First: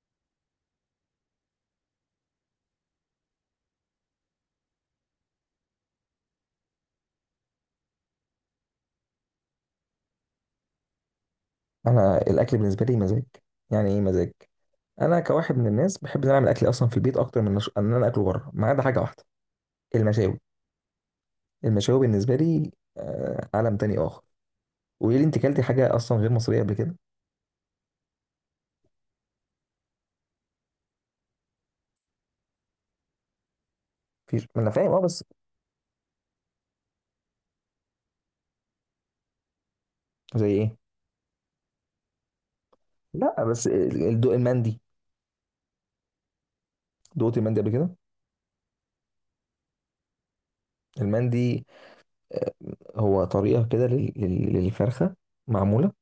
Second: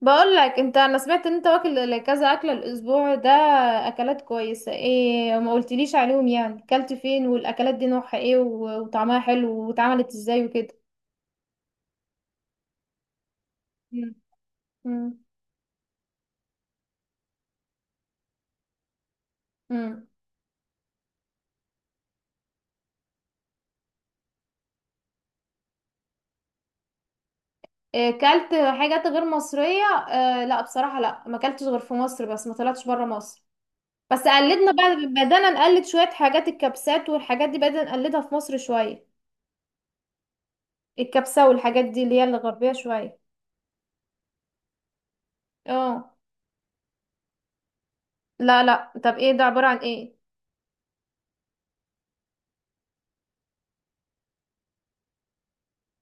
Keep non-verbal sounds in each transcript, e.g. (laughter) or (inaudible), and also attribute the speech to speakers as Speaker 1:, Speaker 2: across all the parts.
Speaker 1: بقول لك انت، انا سمعت ان انت واكل كذا اكله الاسبوع ده. اكلات كويسه ايه، ما قلتليش عليهم يعني كلت فين؟ والاكلات دي نوعها ايه و- وطعمها حلو، واتعملت ازاي وكده؟
Speaker 2: انا الاكل بالنسبه لي مزاج. يعني ايه
Speaker 1: مم.
Speaker 2: مزاج؟
Speaker 1: امم
Speaker 2: انا كواحد من الناس بحب ان أنا اعمل اكلي اصلا في البيت اكتر من ان انا اكله بره، ما عدا حاجه واحده.
Speaker 1: امم
Speaker 2: المشاوي، المشاوي بالنسبه لي، عالم تاني اخر. قولي لي انت، كلتي حاجه اصلا غير مصريه قبل كده؟
Speaker 1: إيه كلت؟ حاجات غير مصريه. آه لا، بصراحه لا، ما كلتش غير في مصر، بس ما طلعتش بره مصر. بس
Speaker 2: مفيش، ما انا
Speaker 1: قلدنا
Speaker 2: فاهم
Speaker 1: بقى،
Speaker 2: اه، بس
Speaker 1: بدانا نقلد شويه حاجات، الكبسات والحاجات دي بدانا نقلدها في مصر شويه.
Speaker 2: زي ايه؟
Speaker 1: الكبسه والحاجات دي اللي هي الغربيه شويه.
Speaker 2: لا، بس الدوق المندي،
Speaker 1: اه،
Speaker 2: دوقت المندي قبل كده؟
Speaker 1: لا لا، طب ايه ده، عباره عن ايه؟
Speaker 2: المندي، آه، هو طريقه كده للفرخه، معموله،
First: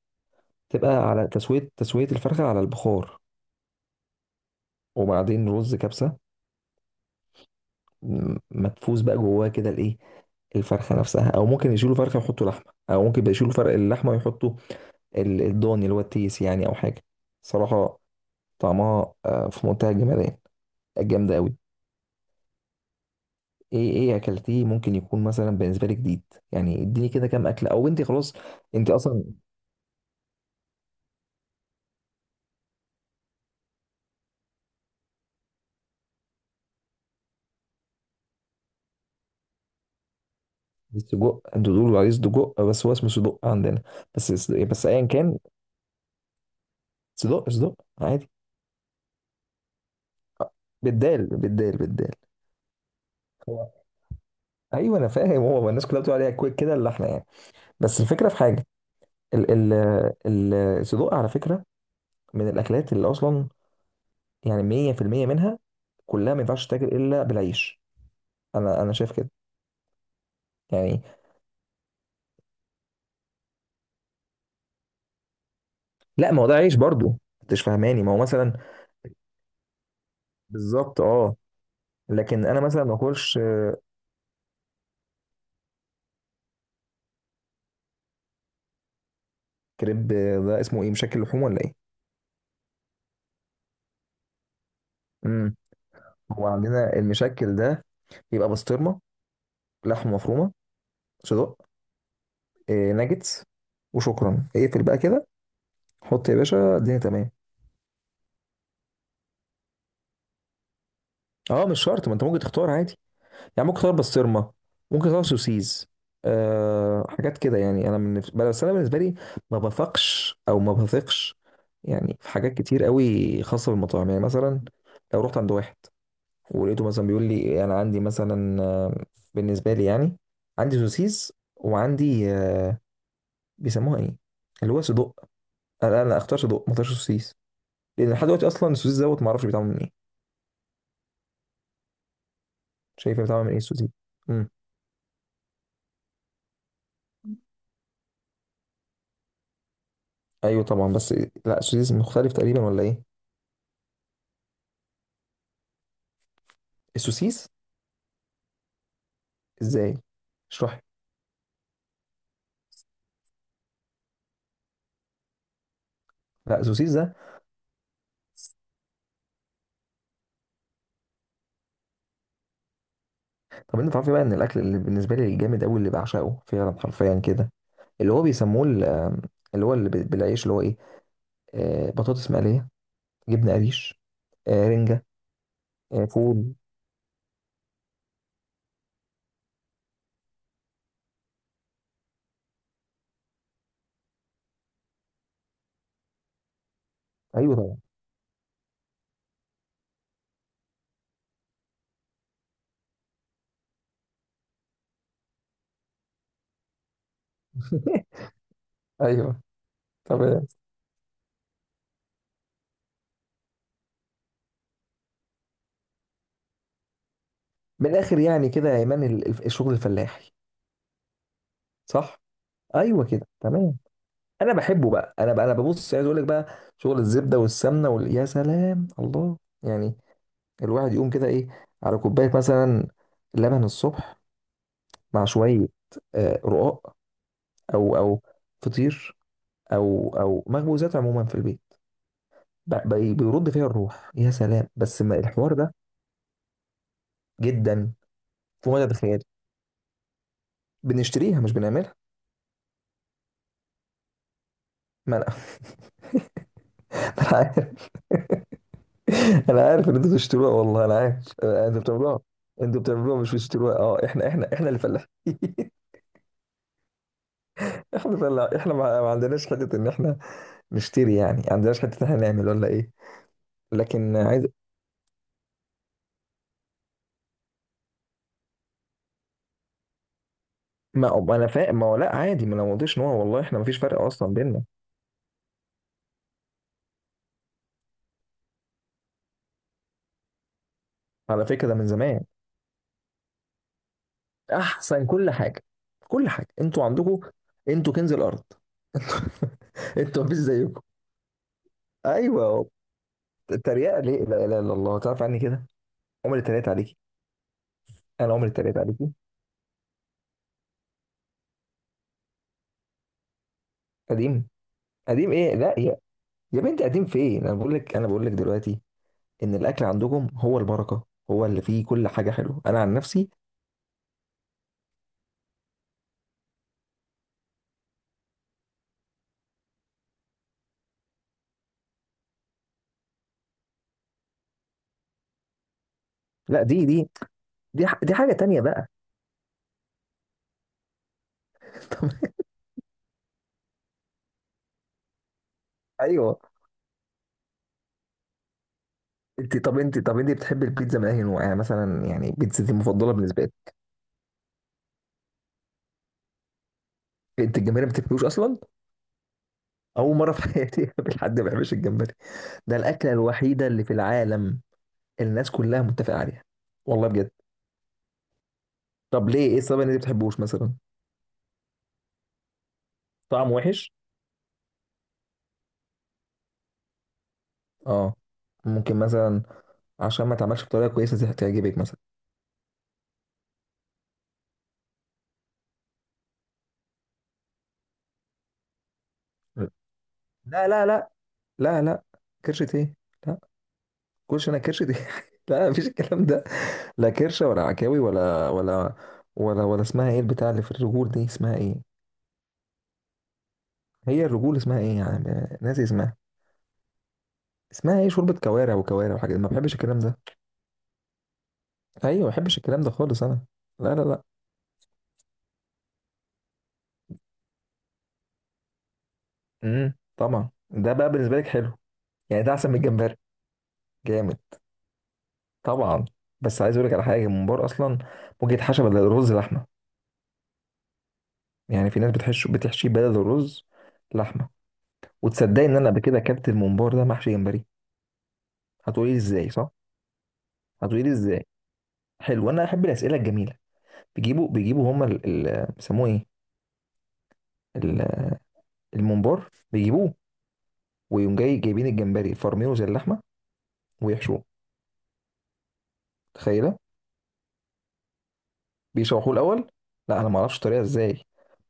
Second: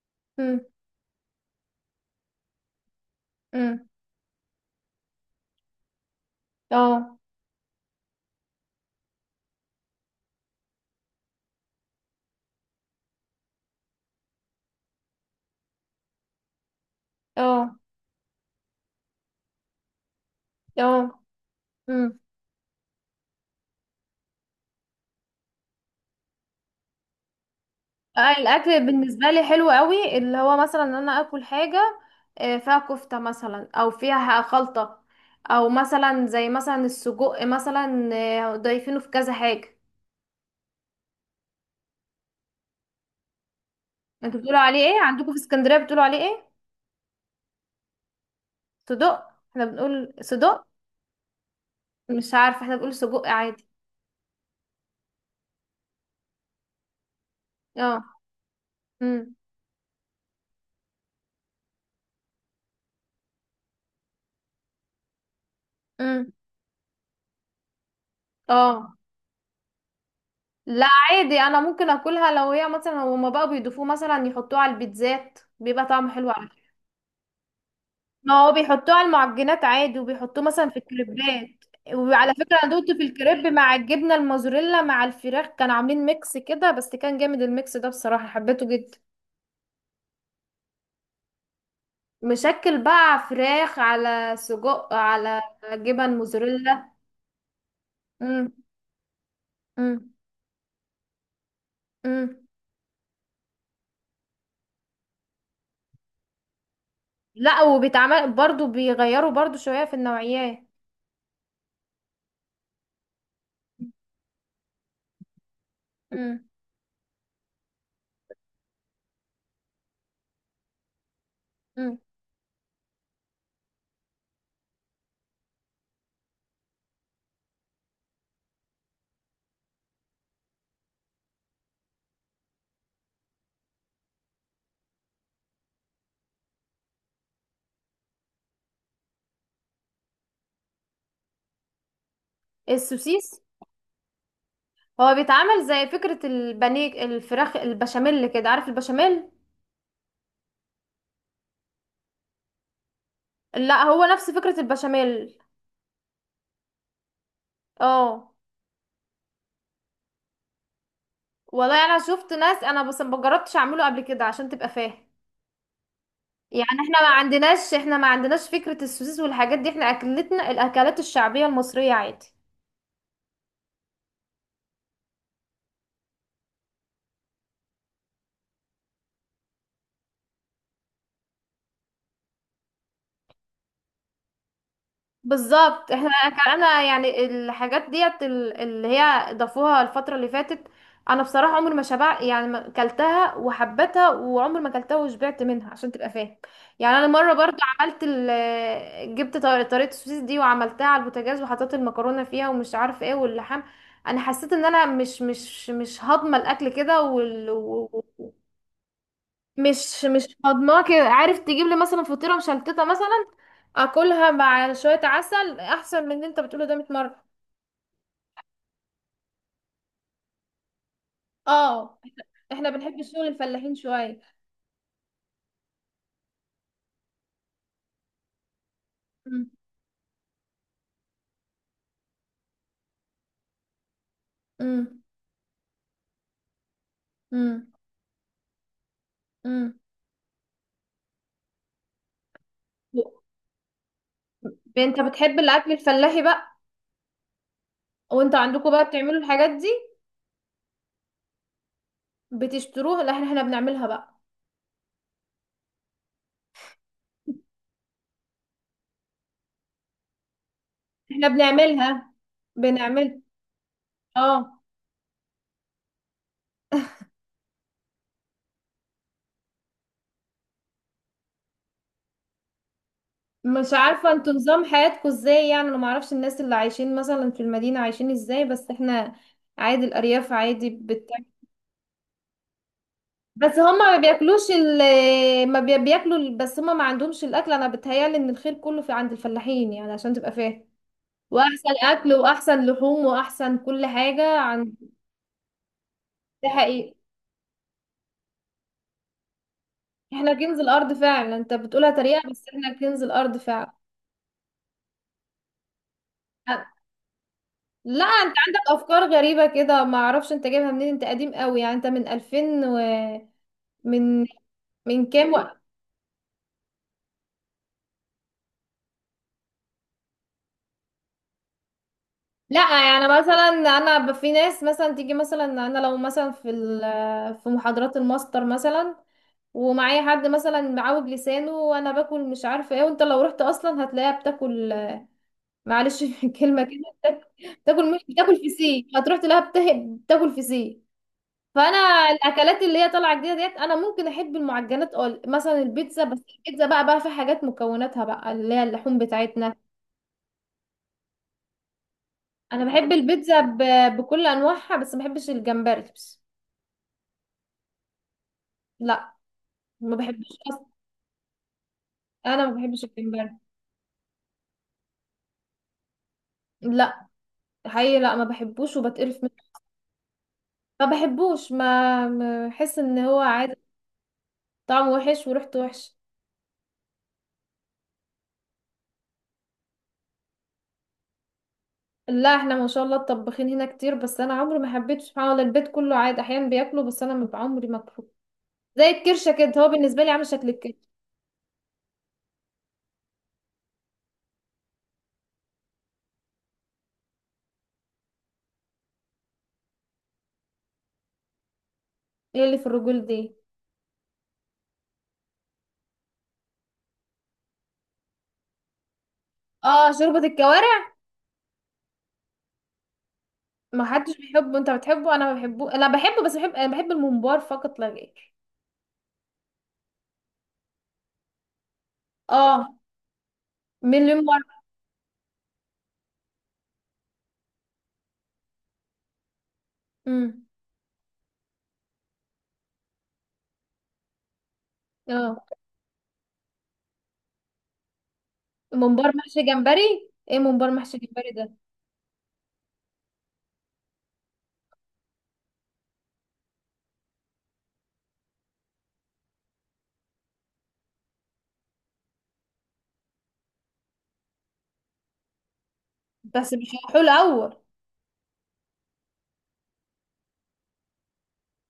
Speaker 2: تبقى على تسويه الفرخه على البخار،
Speaker 1: امم
Speaker 2: وبعدين رز كبسه
Speaker 1: اه
Speaker 2: مدفوس بقى جواه كده، الايه، الفرخة نفسها، أو ممكن يشيلوا فرخة ويحطوا لحمة، أو ممكن يشيلوا فرق اللحمة ويحطوا الضاني اللي هو التيس يعني، أو حاجة.
Speaker 1: اه
Speaker 2: صراحة طعمها في منتهى الجمدان،
Speaker 1: اه
Speaker 2: جامدة أوي.
Speaker 1: امم
Speaker 2: إيه أكلتيه ممكن يكون مثلا بالنسبة لي جديد، يعني إديني كده كام أكلة، أو أنت خلاص.
Speaker 1: الاكل
Speaker 2: أنت أصلا
Speaker 1: بالنسبه لي حلو قوي، اللي هو مثلا ان انا اكل حاجه فيها كفته مثلا، او فيها خلطه، او مثلا زي مثلا السجق مثلا، ضايفينه في كذا حاجه.
Speaker 2: السجق، أنتوا بتقولوا عليه سجق، بس هو اسمه سجق عندنا.
Speaker 1: انتوا بتقولوا عليه
Speaker 2: بس
Speaker 1: ايه؟
Speaker 2: أيا
Speaker 1: عندكم في
Speaker 2: كان.
Speaker 1: اسكندريه بتقولوا عليه ايه؟
Speaker 2: سجق، سجق، عادي.
Speaker 1: صدق؟ احنا بنقول صدق.
Speaker 2: بالدال، بالدال، بالدال.
Speaker 1: مش عارفه، احنا بنقول سجق عادي.
Speaker 2: هو- ايوه انا فاهم، هو الناس كلها بتقول عليها كويك كده، اللحمه يعني، بس
Speaker 1: اه.
Speaker 2: الفكره في حاجه،
Speaker 1: امم
Speaker 2: ال ال ال الصدوق على فكرة، من الأكلات اللي أصلا، يعني، 100% منها
Speaker 1: امم
Speaker 2: كلها ما ينفعش تتاكل إلا بالعيش. أنا
Speaker 1: اه،
Speaker 2: شايف كده،
Speaker 1: لا
Speaker 2: يعني.
Speaker 1: عادي، انا ممكن اكلها لو هي مثلا، هما بقى بيضيفوه مثلا، يحطوه على البيتزات بيبقى طعمه حلو.
Speaker 2: لا، ما هو ده عيش برضو، أنتش فاهماني، ما هو
Speaker 1: ما هو
Speaker 2: مثلا.
Speaker 1: بيحطوه على المعجنات عادي، وبيحطوه مثلا في
Speaker 2: بالظبط أه.
Speaker 1: الكريبات. وعلى
Speaker 2: لكن
Speaker 1: فكرة
Speaker 2: أنا
Speaker 1: انا
Speaker 2: مثلا
Speaker 1: دوقته
Speaker 2: ما
Speaker 1: في
Speaker 2: أكلش
Speaker 1: الكريب مع الجبنة الموزاريلا مع الفراخ، كانوا عاملين ميكس كده بس كان جامد، الميكس ده بصراحة حبيته جدا.
Speaker 2: كريب، ده اسمه إيه، مشكل لحوم ولا إيه؟
Speaker 1: مشكل بقى، فراخ على سجق على
Speaker 2: امم.
Speaker 1: جبن
Speaker 2: هو
Speaker 1: موزاريلا.
Speaker 2: عندنا المشكل ده بيبقى
Speaker 1: امم
Speaker 2: بسطرمة،
Speaker 1: امم
Speaker 2: لحمة مفرومة، صدق،
Speaker 1: امم
Speaker 2: إيه، ناجتس، وشكرا اقفل بقى كده، حط يا باشا الدنيا تمام.
Speaker 1: لا، وبيتعمل برضو، بيغيروا برضو شوية في النوعيات.
Speaker 2: اه مش شرط، ما انت ممكن تختار عادي، يعني ممكن تغير بسطرمه، ممكن تغير سوسيز،
Speaker 1: امم
Speaker 2: أه حاجات كده يعني. انا من، بس انا بالنسبه لي ما بثقش، او ما بثقش
Speaker 1: امم
Speaker 2: يعني، في حاجات كتير قوي خاصه بالمطاعم، يعني مثلا لو رحت عند واحد ولقيته مثلا بيقول لي انا عندي مثلا بالنسبه لي يعني، عندي سوسيس وعندي بيسموها ايه، اللي هو صدق، انا اختار صدق، ما اختارش سوسيس، لان لحد دلوقتي اصلا السوسيس دوت ما اعرفش بيتعمل من ايه. شايفه
Speaker 1: السوسيس
Speaker 2: بيتعمل من ايه السوسيس؟ امم.
Speaker 1: هو بيتعمل زي فكرة البانيه الفراخ البشاميل كده، عارف البشاميل؟
Speaker 2: ايوه طبعا، بس لا السوسيس مختلف تقريبا ولا ايه؟
Speaker 1: لا هو نفس فكرة البشاميل.
Speaker 2: السوسيس،
Speaker 1: اه.
Speaker 2: ازاي؟ اشرح لي.
Speaker 1: والله انا شفت ناس، انا بس ما جربتش اعمله قبل كده عشان تبقى فاهم.
Speaker 2: لا
Speaker 1: يعني
Speaker 2: السوسيس
Speaker 1: احنا ما
Speaker 2: ده،
Speaker 1: عندناش احنا ما عندناش فكرة السوسيس والحاجات دي، احنا اكلتنا الاكلات الشعبية المصرية عادي.
Speaker 2: طب انت تعرفي بقى ان الاكل اللي بالنسبه لي الجامد قوي اللي بعشقه فعلا حرفيا كده، اللي هو بيسموه ال- آم، اللي هو بالعيش، اللي هو ايه، بطاطس مقليه، جبنه قريش، رنجه،
Speaker 1: بالظبط، احنا
Speaker 2: فول.
Speaker 1: كان انا يعني الحاجات ديت اللي هي ضافوها الفترة اللي فاتت. انا بصراحة عمري ما شبع، يعني ما كلتها وحبتها، وعمري ما كلتها وشبعت منها عشان تبقى فاهم. يعني انا مرة
Speaker 2: ايوه
Speaker 1: برضو
Speaker 2: طبعا.
Speaker 1: عملت جبت طريقة السوسيس دي، وعملتها على البوتاجاز وحطيت المكرونة فيها، ومش عارفة ايه واللحام. انا حسيت ان انا مش هاضمة الاكل كده.
Speaker 2: (laughs) ايوه
Speaker 1: مش
Speaker 2: تمام.
Speaker 1: هضماه كده. عارف، تجيب لي مثلا فطيرة مشلتتة مثلا، اكلها مع شوية عسل احسن من اللي انت بتقوله ده 100 مرة.
Speaker 2: من الاخر يعني كده يا ايمان، الشغل الفلاحي،
Speaker 1: اه، احنا
Speaker 2: صح.
Speaker 1: إحنا بنحب
Speaker 2: ايوه كده
Speaker 1: شغل الفلاحين
Speaker 2: تمام.
Speaker 1: شوية.
Speaker 2: انا بحبه بقى، انا بقى انا ببص، عايز اقول لك بقى، شغل الزبده والسمنه وال... يا سلام الله.
Speaker 1: مم.
Speaker 2: يعني الواحد يقوم كده ايه، على كوبايه مثلا لبن الصبح،
Speaker 1: مم.
Speaker 2: مع شويه رقاق،
Speaker 1: مم.
Speaker 2: او فطير،
Speaker 1: مم.
Speaker 2: او، او مخبوزات عموما في البيت، بيرد فيها الروح، يا سلام
Speaker 1: انت
Speaker 2: بس ما
Speaker 1: بتحب
Speaker 2: الحوار
Speaker 1: الاكل
Speaker 2: ده،
Speaker 1: الفلاحي بقى؟
Speaker 2: جدا،
Speaker 1: وانت عندكم
Speaker 2: فوق
Speaker 1: بقى
Speaker 2: مدى
Speaker 1: بتعملوا
Speaker 2: الخيال.
Speaker 1: الحاجات دي؟
Speaker 2: بنشتريها مش بنعملها.
Speaker 1: بتشتروها؟ لا احنا، بنعملها بقى.
Speaker 2: ما انا، (laughs) انا عارف، انا عارف ان انتوا بتشتروها، والله انا عارف،
Speaker 1: احنا
Speaker 2: انتوا
Speaker 1: بنعملها.
Speaker 2: بتعملوها. انتوا بتعملوها
Speaker 1: بنعمل.
Speaker 2: مش بتشتروها، اه، احنا احنا
Speaker 1: اه،
Speaker 2: احنا اللي فلاحين. (laughs) احنا فلاح، احنا ما عندناش حته ان احنا نشتري يعني، ما عندناش حته ان احنا نعمل ولا ايه.
Speaker 1: مش عارفة
Speaker 2: لكن
Speaker 1: انتوا
Speaker 2: عايز،
Speaker 1: نظام حياتكم ازاي، يعني انا معرفش الناس اللي عايشين مثلا في المدينة عايشين ازاي، بس احنا عادي، الأرياف عادي
Speaker 2: ما
Speaker 1: بتاكل.
Speaker 2: ما انا فاهم، ما هو لا عادي، ما انا ما قلتش ان هو، والله
Speaker 1: بس
Speaker 2: احنا ما فيش
Speaker 1: هما ما
Speaker 2: فرق اصلا
Speaker 1: بياكلوش
Speaker 2: بيننا.
Speaker 1: ما بي- بياكلوا بس هما ما عندهمش الأكل. أنا بتهيألي إن الخير كله في عند الفلاحين، يعني عشان تبقى فاهم.
Speaker 2: على فكره
Speaker 1: وأحسن
Speaker 2: ده من
Speaker 1: أكل
Speaker 2: زمان،
Speaker 1: وأحسن لحوم وأحسن كل حاجة عند.
Speaker 2: احسن كل حاجه. كل
Speaker 1: ده
Speaker 2: حاجه انتوا
Speaker 1: حقيقي.
Speaker 2: عندكم. انتوا كنز الارض. (laughs) انتوا ما
Speaker 1: احنا
Speaker 2: فيش
Speaker 1: كنز
Speaker 2: زيكم.
Speaker 1: الأرض فعلا، انت بتقولها تريقة بس
Speaker 2: ايوه
Speaker 1: احنا كنز الأرض فعلا.
Speaker 2: التريقه ليه، لا اله الا الله، تعرف عني كده عمري اتريقت عليكي؟
Speaker 1: لا انت
Speaker 2: انا عمري
Speaker 1: عندك
Speaker 2: اتريقت عليكي.
Speaker 1: افكار غريبه كده، ما اعرفش انت جايبها منين، انت قديم قوي يعني، انت من 2000 و. من
Speaker 2: قديم،
Speaker 1: من
Speaker 2: قديم
Speaker 1: كام
Speaker 2: ايه،
Speaker 1: وقت؟
Speaker 2: لا يا، يا بنتي قديم فين، انا بقول لك دلوقتي، ان الاكل عندكم هو البركه، هو اللي فيه كل حاجه حلوه، انا
Speaker 1: لا،
Speaker 2: عن
Speaker 1: يعني
Speaker 2: نفسي.
Speaker 1: مثلا انا في ناس مثلا تيجي مثلا، انا لو مثلا في في محاضرات الماستر مثلا، ومعايا حد مثلا معوج لسانه وانا باكل مش عارفه ايه، وانت لو رحت اصلا هتلاقيها بتاكل، معلش (laughs) في
Speaker 2: لا
Speaker 1: الكلمه كده
Speaker 2: دي،
Speaker 1: بتاكل، مش
Speaker 2: دي حاجه
Speaker 1: بتاكل
Speaker 2: تانية
Speaker 1: فسيخ،
Speaker 2: بقى.
Speaker 1: هتروح تلاقيها بتاكل فسيخ. فانا
Speaker 2: (laughs)
Speaker 1: الاكلات اللي هي طالعه جديده ديت، انا ممكن احب المعجنات، اه مثلا البيتزا، بس
Speaker 2: ايوه.
Speaker 1: البيتزا بقى في حاجات مكوناتها بقى اللي هي اللحوم بتاعتنا.
Speaker 2: انت بتحبي البيتزا من اي نوع؟ يعني مثلا، يعني
Speaker 1: انا
Speaker 2: بيتزا
Speaker 1: بحب
Speaker 2: المفضله
Speaker 1: البيتزا
Speaker 2: بالنسبه لك.
Speaker 1: بكل انواعها، بس ما بحبش الجمبري بس.
Speaker 2: انت الجمبري ما بتاكلوش اصلا،
Speaker 1: لا ما
Speaker 2: اول
Speaker 1: بحبش
Speaker 2: مره في
Speaker 1: اصلا.
Speaker 2: حياتي (laughs) اقابل حد ما بيحبش الجمبري.
Speaker 1: انا ما
Speaker 2: ده
Speaker 1: بحبش
Speaker 2: الاكله
Speaker 1: الجمبري.
Speaker 2: الوحيده اللي في العالم الناس كلها متفقه عليها،
Speaker 1: لا
Speaker 2: والله بجد.
Speaker 1: حقيقي، لا ما بحبوش وبتقرف
Speaker 2: طب
Speaker 1: منه.
Speaker 2: ليه، ايه السبب ان انت ما بتحبوش مثلا،
Speaker 1: ما بحبوش، بحس ان هو
Speaker 2: طعم
Speaker 1: عادي.
Speaker 2: وحش؟
Speaker 1: طعمه وحش وريحته وحش.
Speaker 2: اه ممكن مثلا عشان ما اتعملش بطريقه كويسه تعجبك مثلا.
Speaker 1: لا احنا ما شاء الله الطباخين هنا كتير، بس انا عمري ما حبيت سبحان الله، البيت كله عادي احيانا بياكله، بس انا ما عمري ما باكله. زي الكرشه كده، هو بالنسبه لي عامل شكل
Speaker 2: لا، لا،
Speaker 1: الكرش.
Speaker 2: لا. لا، لا. كرشة ايه؟ لا. كرش، انا كرش دي؟ (laughs) لا مفيش الكلام ده، لا كرشه ولا عكاوي، ولا ولا اسمها ايه البتاع اللي في الرجول دي اسمها ايه؟
Speaker 1: ايه اللي في الرجول دي؟
Speaker 2: هي الرجول اسمها ايه يعني، ناسي اسمها، اسمها ايه، شوربه كوارع، وكوارع وحاجات ما بحبش
Speaker 1: اه،
Speaker 2: الكلام
Speaker 1: شوربه
Speaker 2: ده.
Speaker 1: الكوارع.
Speaker 2: ايوه ما بحبش الكلام ده خالص انا.
Speaker 1: ما
Speaker 2: لا، لا،
Speaker 1: حدش
Speaker 2: لا.
Speaker 1: بيحبه، انت بتحبه، انا ما بحبه، انا بحبه بس بحب، انا بحب الممبار فقط لا غير.
Speaker 2: طبعا ده بقى بالنسبه لك حلو، يعني ده
Speaker 1: اه،
Speaker 2: احسن من الجمبري،
Speaker 1: مليون
Speaker 2: جامد
Speaker 1: مرة.
Speaker 2: طبعا. بس عايز اقول لك على حاجه، الممبار اصلا ممكن يتحشى بدل الرز لحمه،
Speaker 1: امم
Speaker 2: يعني في ناس بتحشيه بدل الرز لحمه.
Speaker 1: اه،
Speaker 2: وتصدقي ان انا قبل كده اكلت الممبار ده محشي جمبري؟
Speaker 1: ممبار
Speaker 2: هتقولي
Speaker 1: محشي
Speaker 2: ازاي، صح،
Speaker 1: جمبري، ايه ممبار محشي
Speaker 2: هتقولي
Speaker 1: جمبري
Speaker 2: ازاي،
Speaker 1: ده؟
Speaker 2: حلو انا احب الاسئله الجميله. بيجيبوا هما بيسموه ايه، ال- الممبار، بيجيبوه ويقوم جاي جايبين الجمبري فرمينه زي اللحمه ويحشوه.
Speaker 1: بس
Speaker 2: تخيله،
Speaker 1: بيشوحوه الاول.
Speaker 2: بيشوحوه الاول. لا انا ما اعرفش الطريقه ازاي،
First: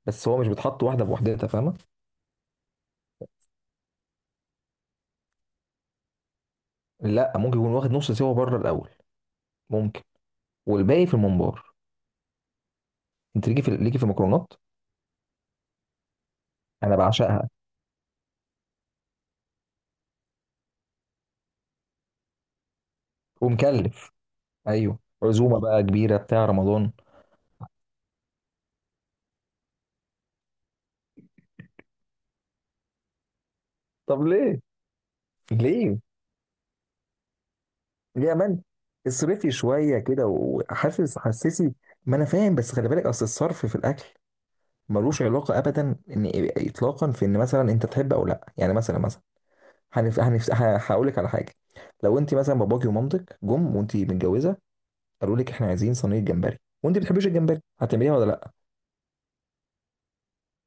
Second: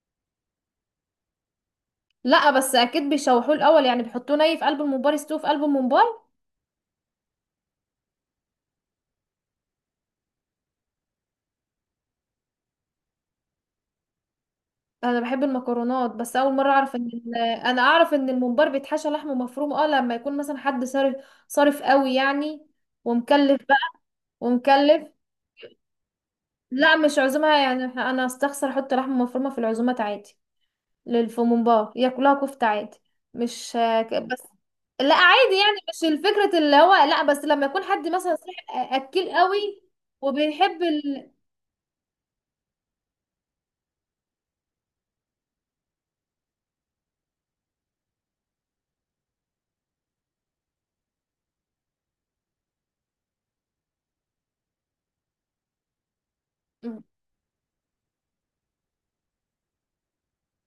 Speaker 2: بس هو مش بيتحط واحده بوحدتها فاهمه.
Speaker 1: لا، بس اكيد بيشوحوه الاول، يعني بيحطوه ني في قلب الممبار، يستوه في قلب الممبار.
Speaker 2: لا ممكن يكون واخد نص سوا بره الاول، ممكن، والباقي في الممبار. انت ليكي في المكرونات،
Speaker 1: انا بحب المكرونات، بس اول مرة اعرف
Speaker 2: انا
Speaker 1: ان
Speaker 2: بعشقها.
Speaker 1: انا اعرف ان الممبار بيتحشى لحمه مفروم. اه لما يكون مثلا حد صارف. صارف قوي يعني. ومكلف بقى.
Speaker 2: ومكلف. ايوه
Speaker 1: ومكلف.
Speaker 2: عزومه بقى كبيره بتاع رمضان.
Speaker 1: لا مش عزومة، يعني انا استخسر احط لحمه مفرومة في العزومات عادي. للفومبار ياكلوها كفتة عادي. مش
Speaker 2: طب
Speaker 1: بس.
Speaker 2: ليه،
Speaker 1: لا عادي، يعني
Speaker 2: ليه
Speaker 1: مش الفكرة اللي هو، لا بس لما يكون حد
Speaker 2: يا
Speaker 1: مثلا
Speaker 2: من،
Speaker 1: صاحب اكل
Speaker 2: اصرفي
Speaker 1: قوي،
Speaker 2: شويه كده
Speaker 1: وبيحب
Speaker 2: وحاسس حسسي. ما انا فاهم، بس خلي بالك، اصل الصرف في الاكل ملوش علاقه ابدا ان، اطلاقا، في ان مثلا انت تحب او لا، يعني مثلا هنف... هنف... هقول لك على حاجه. لو انت مثلا باباكي ومامتك جم وانت متجوزه قالوا لك احنا عايزين صينيه جمبري وانت بتحبيش الجمبري، هتعمليها ولا لا؟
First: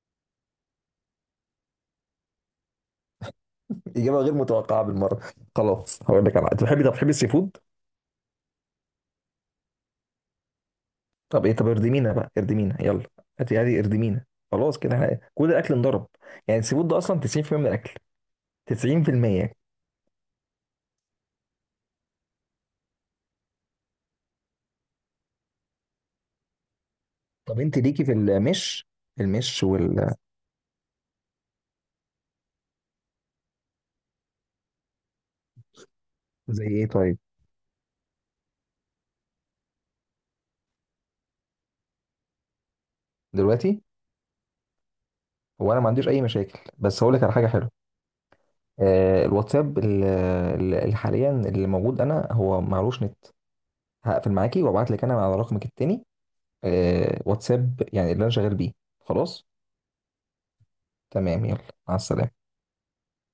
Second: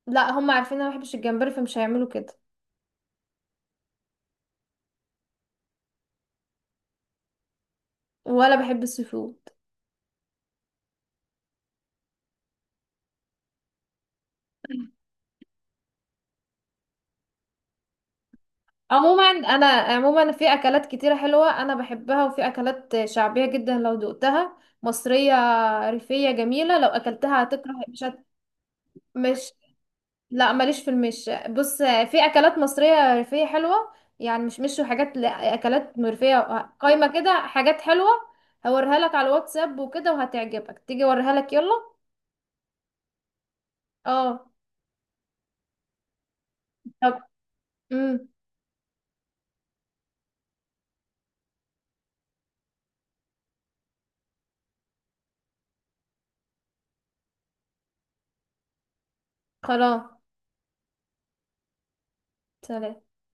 Speaker 1: لا هم عارفين انا ما بحبش الجمبري، فمش هيعملوا كده.
Speaker 2: اجابه غير متوقعه بالمره. خلاص هقول لك على، انت بتحبي، طب بتحبي السي فود؟
Speaker 1: ولا بحب السي فود.
Speaker 2: طب ايه، طب اردمينا بقى اردمينا يلا، هاتي اردمينا، خلاص كده كل الاكل انضرب. يعني السي فود ده اصلا 90% من الاكل،
Speaker 1: عموما
Speaker 2: 90%.
Speaker 1: انا عموما في اكلات كتيرة حلوة انا بحبها، وفي اكلات شعبية جدا لو دقتها، مصرية ريفية جميلة لو اكلتها
Speaker 2: طب
Speaker 1: هتكره.
Speaker 2: انت
Speaker 1: مش
Speaker 2: ليكي في المش،
Speaker 1: مش،
Speaker 2: المش وال...
Speaker 1: لا ماليش في المش، بص، في اكلات مصريه ريفيه حلوه. يعني مش وحاجات، لا اكلات مرفيه.
Speaker 2: زي ايه
Speaker 1: قايمه
Speaker 2: طيب؟
Speaker 1: كده حاجات حلوه. هوريها لك على الواتساب وكده، وهتعجبك، تيجي اوريها لك يلا.
Speaker 2: دلوقتي.
Speaker 1: اه.
Speaker 2: هو انا ما عنديش اي مشاكل بس هقول
Speaker 1: طب.
Speaker 2: لك على حاجه حلوه.
Speaker 1: امم
Speaker 2: الواتساب اللي حاليا اللي موجود انا، هو معلوش نت، هقفل معاكي وابعت لك انا على رقمك التاني، واتساب يعني اللي انا شغال بيه. خلاص،
Speaker 1: خلاص.
Speaker 2: تمام يلا، مع السلامه.
Speaker 1: سلام.